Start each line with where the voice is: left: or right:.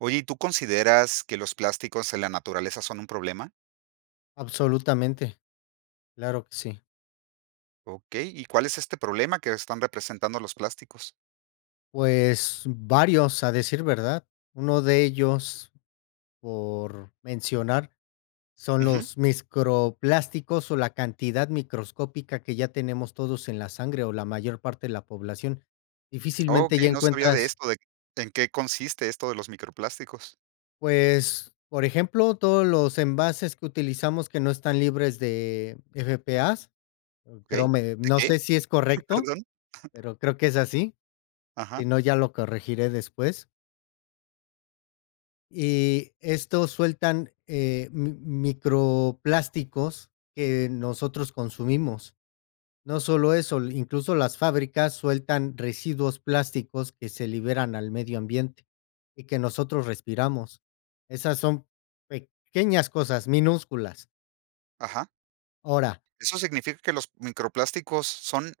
right: Oye, ¿y tú consideras que los plásticos en la naturaleza son un problema?
left: Absolutamente. Claro que sí.
right: Okey. ¿Y cuál es este problema que están representando los plásticos?
left: Pues, varios a decir verdad. Uno de ellos por mencionar son
right: Ujú.
left: los microplásticos o la cantidad microscópica que ya tenemos todos en la sangre o la mayor parte de la población. Difícilmente ya
right: Okey, no sabía de
left: encuentras
right: esto, de ¿en qué consiste esto de los microplásticos?
left: Pues, por ejemplo, todos los envases que utilizamos que no están libres de PFAS, creo
right: Okey.
left: me
right: ¿De
left: no
right: qué?,
left: sé si es correcto,
right: perdón.
left: pero creo que es así. Si
right: Ajá.
left: no, ya lo corregiré después. Y estos sueltan, eh, mi microplásticos que nosotros consumimos. No solo eso, incluso las fábricas sueltan residuos plásticos que se liberan al medio ambiente y que nosotros respiramos. Esas son pequeñas cosas minúsculas.
right: Ajá.
left: Ahora.
right: ¿Eso significa que los microplásticos son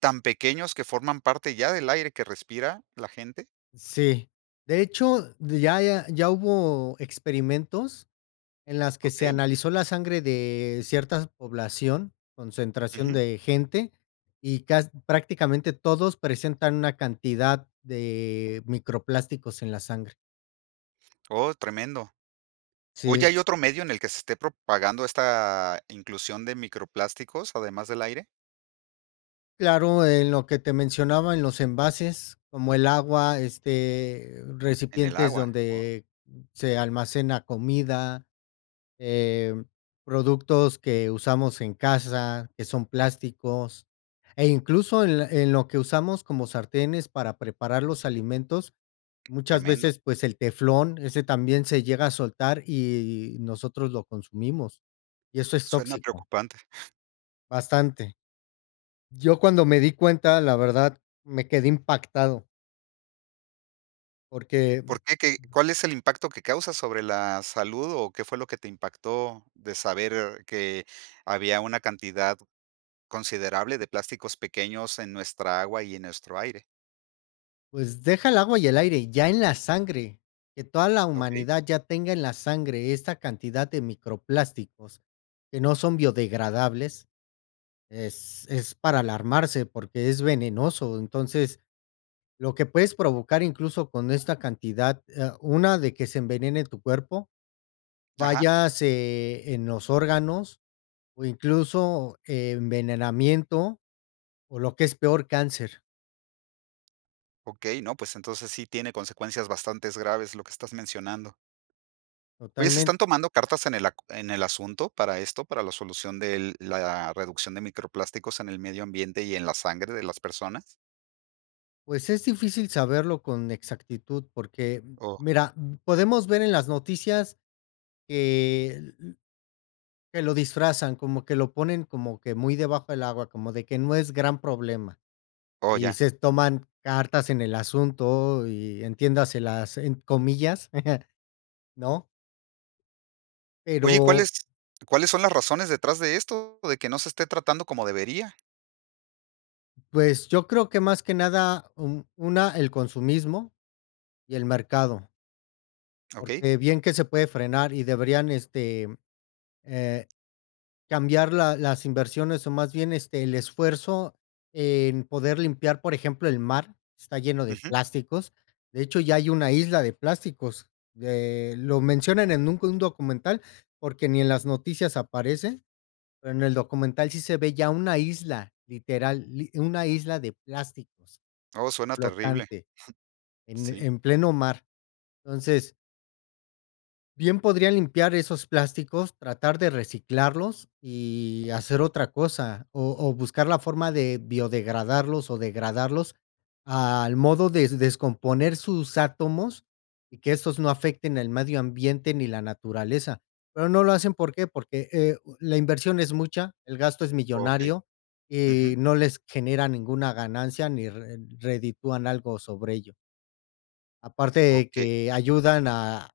right: tan pequeños que forman parte ya del aire que respira la gente?
left: Sí, de hecho, ya ya ya hubo experimentos en las que se
right: Okey.
left: analizó la sangre de ciertas población, concentración
right: Ujú.
left: de gente, y cas prácticamente todos presentan una cantidad de microplásticos en la sangre.
right: Oh, tremendo. Oye,
left: Sí.
right: ¿hay otro medio en el que se esté propagando esta inclusión de microplásticos, además del aire?
left: Claro, en lo que te mencionaba en los envases como el agua, este,
right: En el
left: recipientes
right: agua, wao.
left: donde se almacena comida, em, productos que usamos en casa, que son plásticos, e incluso, en en lo que usamos como sartenes para preparar los alimentos muchas
right: Tremendo.
left: veces, pues, el teflón, ese también se llega a soltar y nosotros lo consumimos. Y eso es
right: Suena
left: tóxico.
right: preocupante.
left: Bastante. Yo cuando me di cuenta, la verdad, me quedé impactado. Porque
right: ¿Por qué qué cuál es el impacto que causa sobre la salud o qué fue lo que te impactó de saber que había una cantidad considerable de plásticos pequeños en nuestra agua y en nuestro aire?
left: Pues deja el agua y el aire, ya en la sangre que toda la
right: Okey.
left: humanidad ya tenga en la sangre esta cantidad de microplásticos que no son biodegradables es es para alarmarse porque es venenoso, entonces lo que puedes provocar incluso con esta cantidad, eh, una de que se envenene tu cuerpo,
right: Ajá.
left: fallas, eh, en los órganos o incluso envenenamiento o lo que es peor cáncer.
right: Okey, no, pues entonces sí tiene consecuencias bastantes graves lo que estás mencionando. Oye, ¿se
left: Totalmen
right: están tomando cartas en el ac en el asunto para esto, para la solución del la reducción de microplásticos en el medio ambiente y en la sangre de las personas?
left: Pues es difícil saberlo con exactitud, porque
right: Oh.
left: mira, podemos ver en las noticias que que lo disfrazan como que lo ponen como que muy debajo del agua, como de que no es gran problema
right: Oh,
left: y
right: ya.
left: se toman cartas en el asunto y entiendas en las, eh, comillas, ¿no?
right: Oye,
left: Pero
right: ¿cuáles cuáles son las razones detrás de esto de que no se esté tratando como debería?
left: pues yo creo que más que nada un una el consumismo y el mercado.
right: Okey.
left: Porque bien que se puede frenar y deberían este, eh, cambiar la las inversiones o más bien este, el esfuerzo en poder limpiar, por ejemplo, el mar, está lleno de
right: Ujú.
left: plásticos. De hecho, ya hay una isla de plásticos, eh, lo mencionan en un un documental porque ni en las noticias aparece, pero en el documental sí se ve ya una isla literal, una isla de plásticos
right: Oh, suena terrible, jum,
left: flotante en
right: sí.
left: en pleno mar, entonces Bien podría limpiar esos plásticos, tratar de reciclarlos y hacer otra cosa o o buscar la forma de biodegradarlos o degradarlos al modo des descomponer sus átomos y que estos no afecten el medio ambiente ni la naturaleza. Pero no lo hacen, ¿por qué?, porque, eh, u la inversión es mucha. El gasto es
right: Okey.
left: millonario y
right: Ujú.
left: no les genera ninguna ganancia ni re reditúan algo sobre ello. Aparte
right: Okey.
left: que ayudan a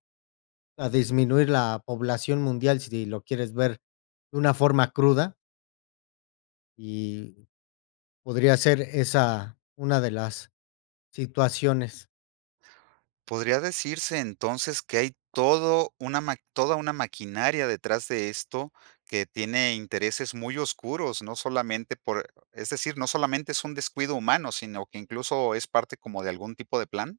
left: a disminuir la población mundial si lo quieres ver de una forma cruda y podría ser esa una de las situaciones.
right: ¿Podría decirse entonces que hay todo una ma toda una maquinaria detrás de esto, que tiene intereses muy oscuros, no solamente por, es decir, no solamente es un descuido humano, sino que incluso es parte como de algún tipo de plan?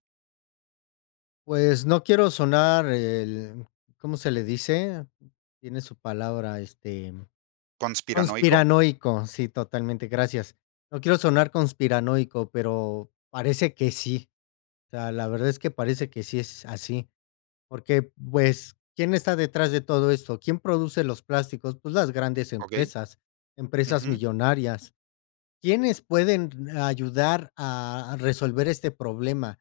left: Pues no quiero sonar el, ¿cómo se le dice?, tiene su palabra este
right: ¿Conspiranoico?
left: conspiranoico. Sí, totalmente, gracias. No quiero sonar conspiranoico, pero parece que sí. La la verdad es que parece que sí es así, porque, pues, ¿quién está detrás de todo esto? ¿Quién produce los plásticos? Pues las grandes
right: Okey.
left: empresas, empresas
right: Ujú.
left: millonarias. ¿Quiénes pueden d ayudar a a resolver este problema?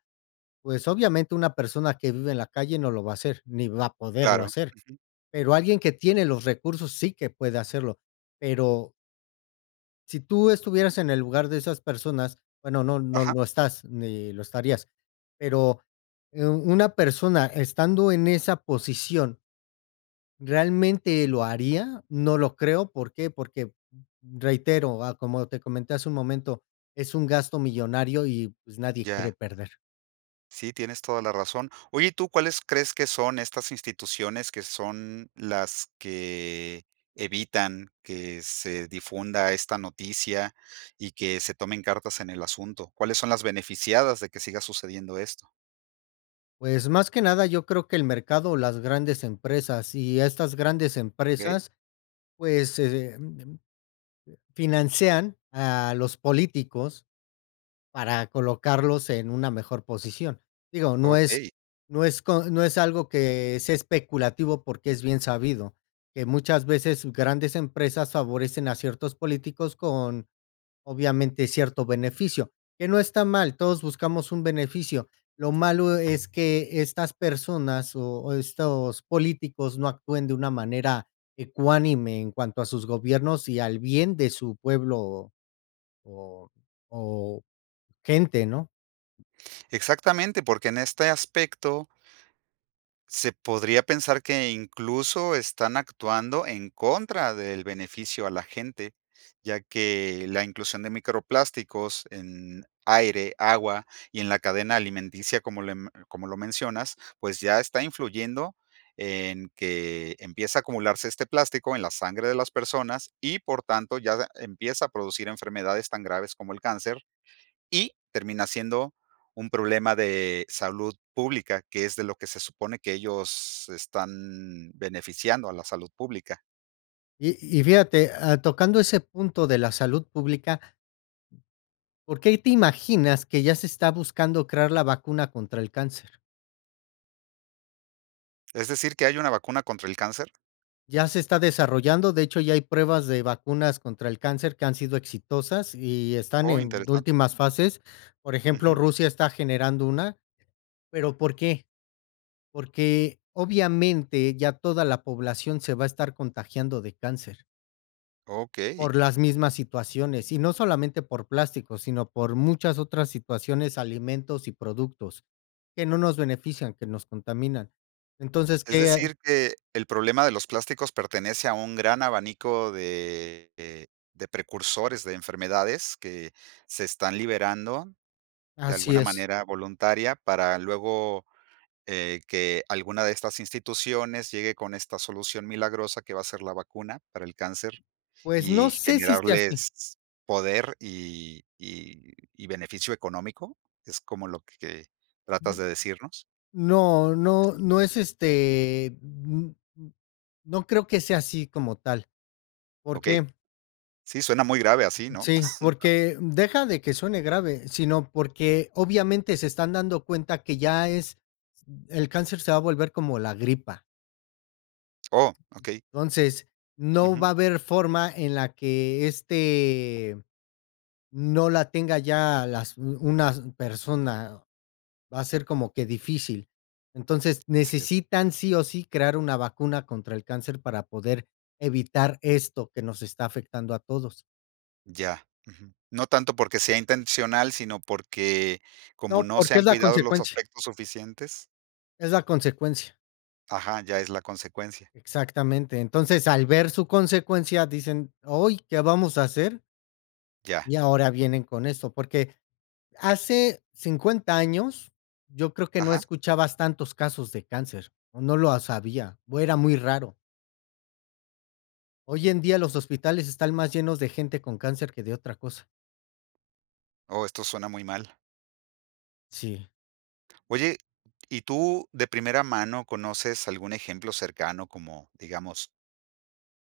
left: Pues obviamente una persona que vive en la calle no lo va a hacer, ni va a poderlo
right: Claro,
left: hacer.
right: ujú.
left: Pero alguien que tiene los recursos sí que puede hacerlo, pero Si tú estuvieras en el lugar de esas personas. Bueno, no no
right: Ajá.
left: lo estás ni lo estarías. Pero, eh, u una persona estando en esa posición ¿realmente lo haría? No lo creo. ¿Por qué? Porque, reitero, ah, como te comenté hace un momento, es un gasto millonario y, pues, nadie quiere
right: Ya.
left: perder.
right: Sí, tienes toda la razón. Oye, ¿y tú, ¿cuáles crees que son estas instituciones que son las que evitan que se difunda esta noticia y que se tomen cartas en el asunto? ¿Cuáles son las beneficiadas de que siga sucediendo esto?
left: Pues más que nada, yo creo que el mercado o las grandes empresas y estas grandes
right: Okey.
left: empresas, pues, eh, mm, mm, eh, financian a los políticos para colocarlos en una mejor posición. Digo, no es
right: Okey.
left: no es co no es algo que sea especulativo, porque es bien sabido que muchas veces s grandes empresas favorecen a ciertos políticos con, obviamente, cierto beneficio, que no está mal. Todos buscamos un beneficio. Lo malo es que estas personas o estos políticos no actúen de una manera ecuánime en cuanto a sus gobiernos y al bien de su pueblo o o o gente, ¿no?
right: Exactamente porque en este aspecto se podría pensar que incluso están actuando en contra del beneficio a la gente, ya que la inclusión de microplásticos en aire, agua y en la cadena alimenticia, como lem como lo mencionas, pues ya está influyendo en que empieza a acumularse este plástico en la sangre de las personas y, por tanto, ya empieza a producir enfermedades tan graves como el cáncer y termina siendo un problema de salud pública, que es de lo que se supone que ellos están beneficiando a la salud pública.
left: Y y fíjate, ah, tocando ese punto de la salud pública ¿Por qué y te imaginas que ya se está buscando crear la vacuna contra el cáncer?
right: ¿Es decir que hay una vacuna contra el cáncer?
left: Ya se está desarrollando. De hecho, ya hay pruebas de vacunas contra el cáncer que han sido exitosas y están
right: Oh,
left: en
right: interesante.
left: últimas fases. Por ejemplo,
right: Ujú.
left: Rusia está generando una. Pero, ¿por qué? Porque, obviamente, ya toda la población se va a estar contagiando de cáncer.
right: Okey.
left: Por las mismas situaciones y no solamente por plástico, sino por muchas otras situaciones, alimentos y productos, que no nos benefician, que nos contaminan. Entonces
right: ¿Es
left: qué a
right: decir, que el problema de los plásticos pertenece a un gran abanico de de precursores de enfermedades que se están liberando de
left: Así
right: alguna
left: es.
right: manera voluntaria para luego, eh, que alguna de estas instituciones llegue con esta solución milagrosa que va a ser la vacuna para el cáncer
left: Pues, no
right: y
left: sé si sea así.
right: generarles poder y y y beneficio económico? ¿Es como lo que tratas de decirnos?
left: No, no, no es este, n n no creo que sea así como tal. ¿Por
right: Okey.
left: qué?
right: Sí, suena muy grave así, ¿no?
left: Sí, porque, deja de que suene grave, sino porque obviamente se están dando cuenta que ya es el cáncer se va a volver como la gripa.
right: ¡Oh!, okey.
left: Entonces, no
right: Ujú.
left: va a haber forma en la que este no la tenga ya las u unas persona va a ser como que difícil. Entonces,
right: Así es.
left: necesitan sí o sí crear una vacuna contra el cáncer para poder evitar esto que nos está afectando a todos.
right: Ya, ujú. No tanto porque sea intencional, sino porque como
left: No,
right: no se
left: porque es
right: han
left: la
right: cuidado los
left: consecuencia.
right: aspectos suficientes.
left: Es la consecuencia.
right: Ajá, ya es la consecuencia.
left: Exactamente. Entonces, al ver su consecuencia, dicen: "Oy, ¿qué vamos a hacer?"
right: Ya.
left: Y ahora vienen con eso porque, hace 50 años, yo creo que no
right: Ajá.
left: escuchabas tantos casos de cáncer, o no los había, o era muy raro. Hoy en día los hospitales están más llenos de gente con cáncer, que de otra cosa.
right: Oh, esto suena muy mal.
left: Sí.
right: Oye, y tú de primera mano conoces algún ejemplo cercano, como digamos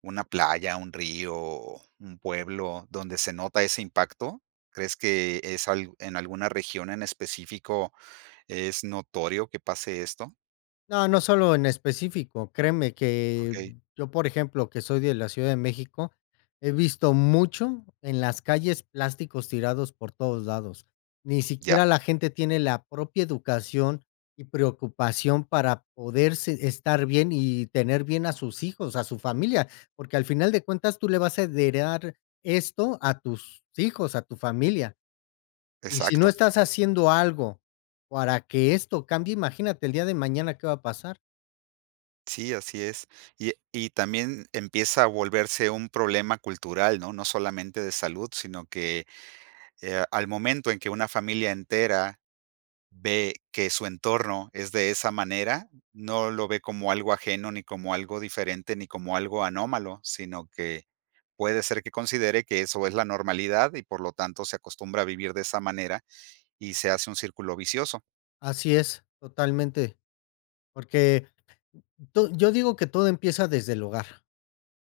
right: Una playa, un río, o un pueblo donde se nota ese impacto, ¿crees que es al en alguna región en específico es notorio que pase esto?
left: No, no solo en específico, créeme que
right: Okey.
left: yo, por ejemplo, que soy de la ciudad de México he visto mucho en las calles plásticos tirados por todos lados. Ni
right: Ya.
left: siquiera la gente tiene la propia educación y preocupación para poder se estar bien y tener bien a sus hijos, a su familia, porque al final de cuentas tú le vas a heredar esto a tus hijos, a tu familia. Y si no
right: Exacto.
left: estás haciendo algo para que esto cambie, imagínate el día de mañana, ¿qué va a pasar?
right: Sí, así es. Y, eh, y también empieza a volverse un problema cultural, ¿no?, no solamente de salud, sino que, eh, ah, al momento en que una familia entera ve que su entorno es de esa manera, no lo ve como algo ajeno ni como algo diferente, ni como algo anómalo, sino que puede ser que considere que eso es la normalidad y, por lo tanto, se acostumbra a vivir de esa manera y se hace un círculo vicioso.
left: Así es totalmente. Porque to yo digo que todo empieza desde el hogar.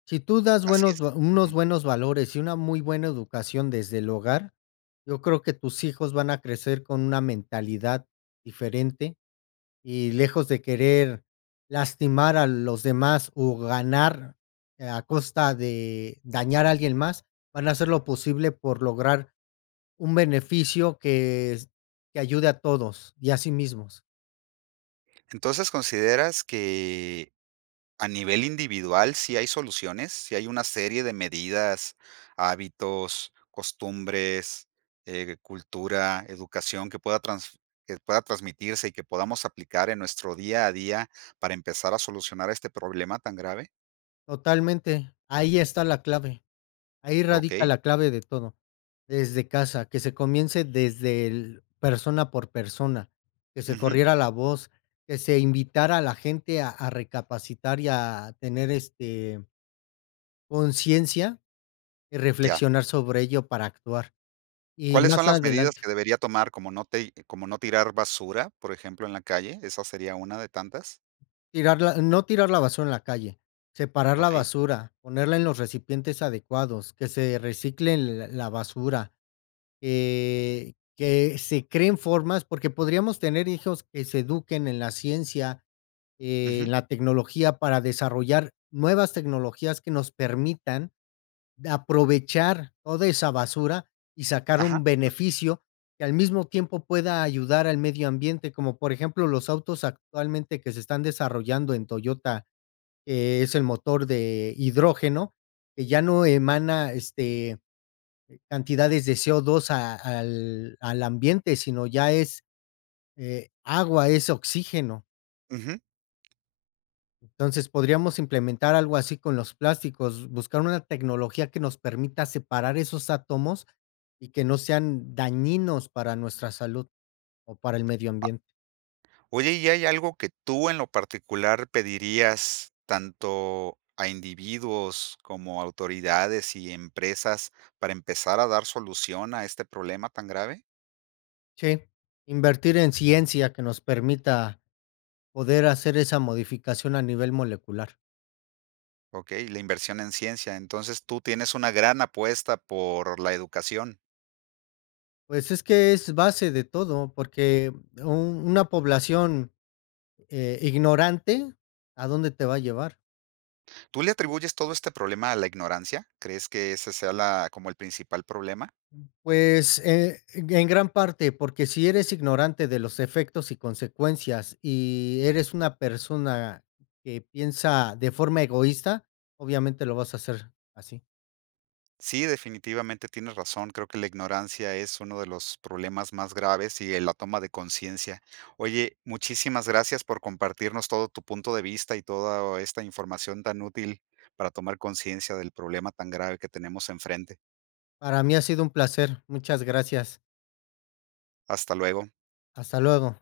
left: Si tú das
right: Así
left: buenos,
right: es,
left: unos
right: ujú.
left: buenos valores y una muy buena educación desde el hogar, yo creo que tus hijos van a crecer con una mentalidad diferente, y lejos de querer lastimar a los demás, o ganar a costa de dañar a alguien más, van a hacer lo posible por lograr un beneficio que que ayude a todos y a sí mismos.
right: ¿Entonces, consideras que a nivel individual sí hay soluciones?, ¿si hay una serie de medidas, hábitos, costumbres, eh, cultura, educación que pueda transf eh, que pueda transmitirse y que podamos aplicar en nuestro día a día para empezar a solucionar este problema tan grave?
left: Totalmente. Ahí está la clave. Ahí radica
right: Okey.
left: la clave de todo, desde casa que se comience desde el, persona por persona que se
right: Ujú.
left: corriera la voz, que se invitara a la gente a a recapacitar, y a tener este conciencia y
right: Ya.
left: reflexionar sobre ello para actuar. Y
right: ¿Cuáles
left: más
right: son las medidas
left: adelante
right: que debería tomar como no tei eh, como no tirar basura, por ejemplo, en la calle, esa sería una de tantas?
left: tirarla no tirar la basura en la calle, separar la
right: Okey.
left: basura, ponerla en los recipientes adecuados que se reciclen la la basura. Eh, que se creen formas, porque podríamos tener hijos que se eduquen en la ciencia,
right: Ujú.
left: en la tecnología para desarrollar nuevas tecnologías que nos permitan, de aprovechar toda esa basura y sacar un
right: Ajá. Eh.
left: beneficio que al mismo tiempo pueda ayudar al medio ambiente, como por ejemplo los autos actualmente que se están desarrollando en Toyota. Es el motor de hidrógeno que ya no emana este cantidades de CO2 a, al al ambiente, sino ya es, eh, agua, es oxígeno.
right: Ujú.
left: Entonces podríamos implementar algo así con los plásticos, buscar una tecnología que nos permita separar esos átomos y que no sean dañinos para nuestra salud o para el medio
right: A
left: ambiente.
right: Oye, ¿y hay algo que tú en lo particular pedirías tanto a individuos como a autoridades y empresas para empezar a dar solución a este problema tan grave?
left: Sí, invertir en ciencia que nos permita poder hacer esa modificación a nivel molecular.
right: Okey, la inversión en ciencia. Entonces tú tienes una gran apuesta por la educación.
left: Pues es que es base de todo, porque u una población, eh, ignorante, ¿a dónde te va a llevar?
right: ¿Tú le atribuyes todo este problema a la ignorancia? ¿Crees que ese sea la como el principal problema?
left: Pues, eh, ge en gran parte, porque si eres ignorante de los efectos y consecuencias y eres una persona que piensa de forma egoísta, obviamente lo vas a hacer así.
right: Sí, definitivamente, tienes razón. Creo que la ignorancia es uno de los problemas más graves y en la toma de conciencia. Oye, muchísimas gracias por compartirnos todo tu punto de vista y toda esta información tan útil para tomar conciencia del problema tan grave que tenemos enfrente.
left: Para mí ha sido un placer. Muchas gracias.
right: Hasta luego.
left: Hasta luego.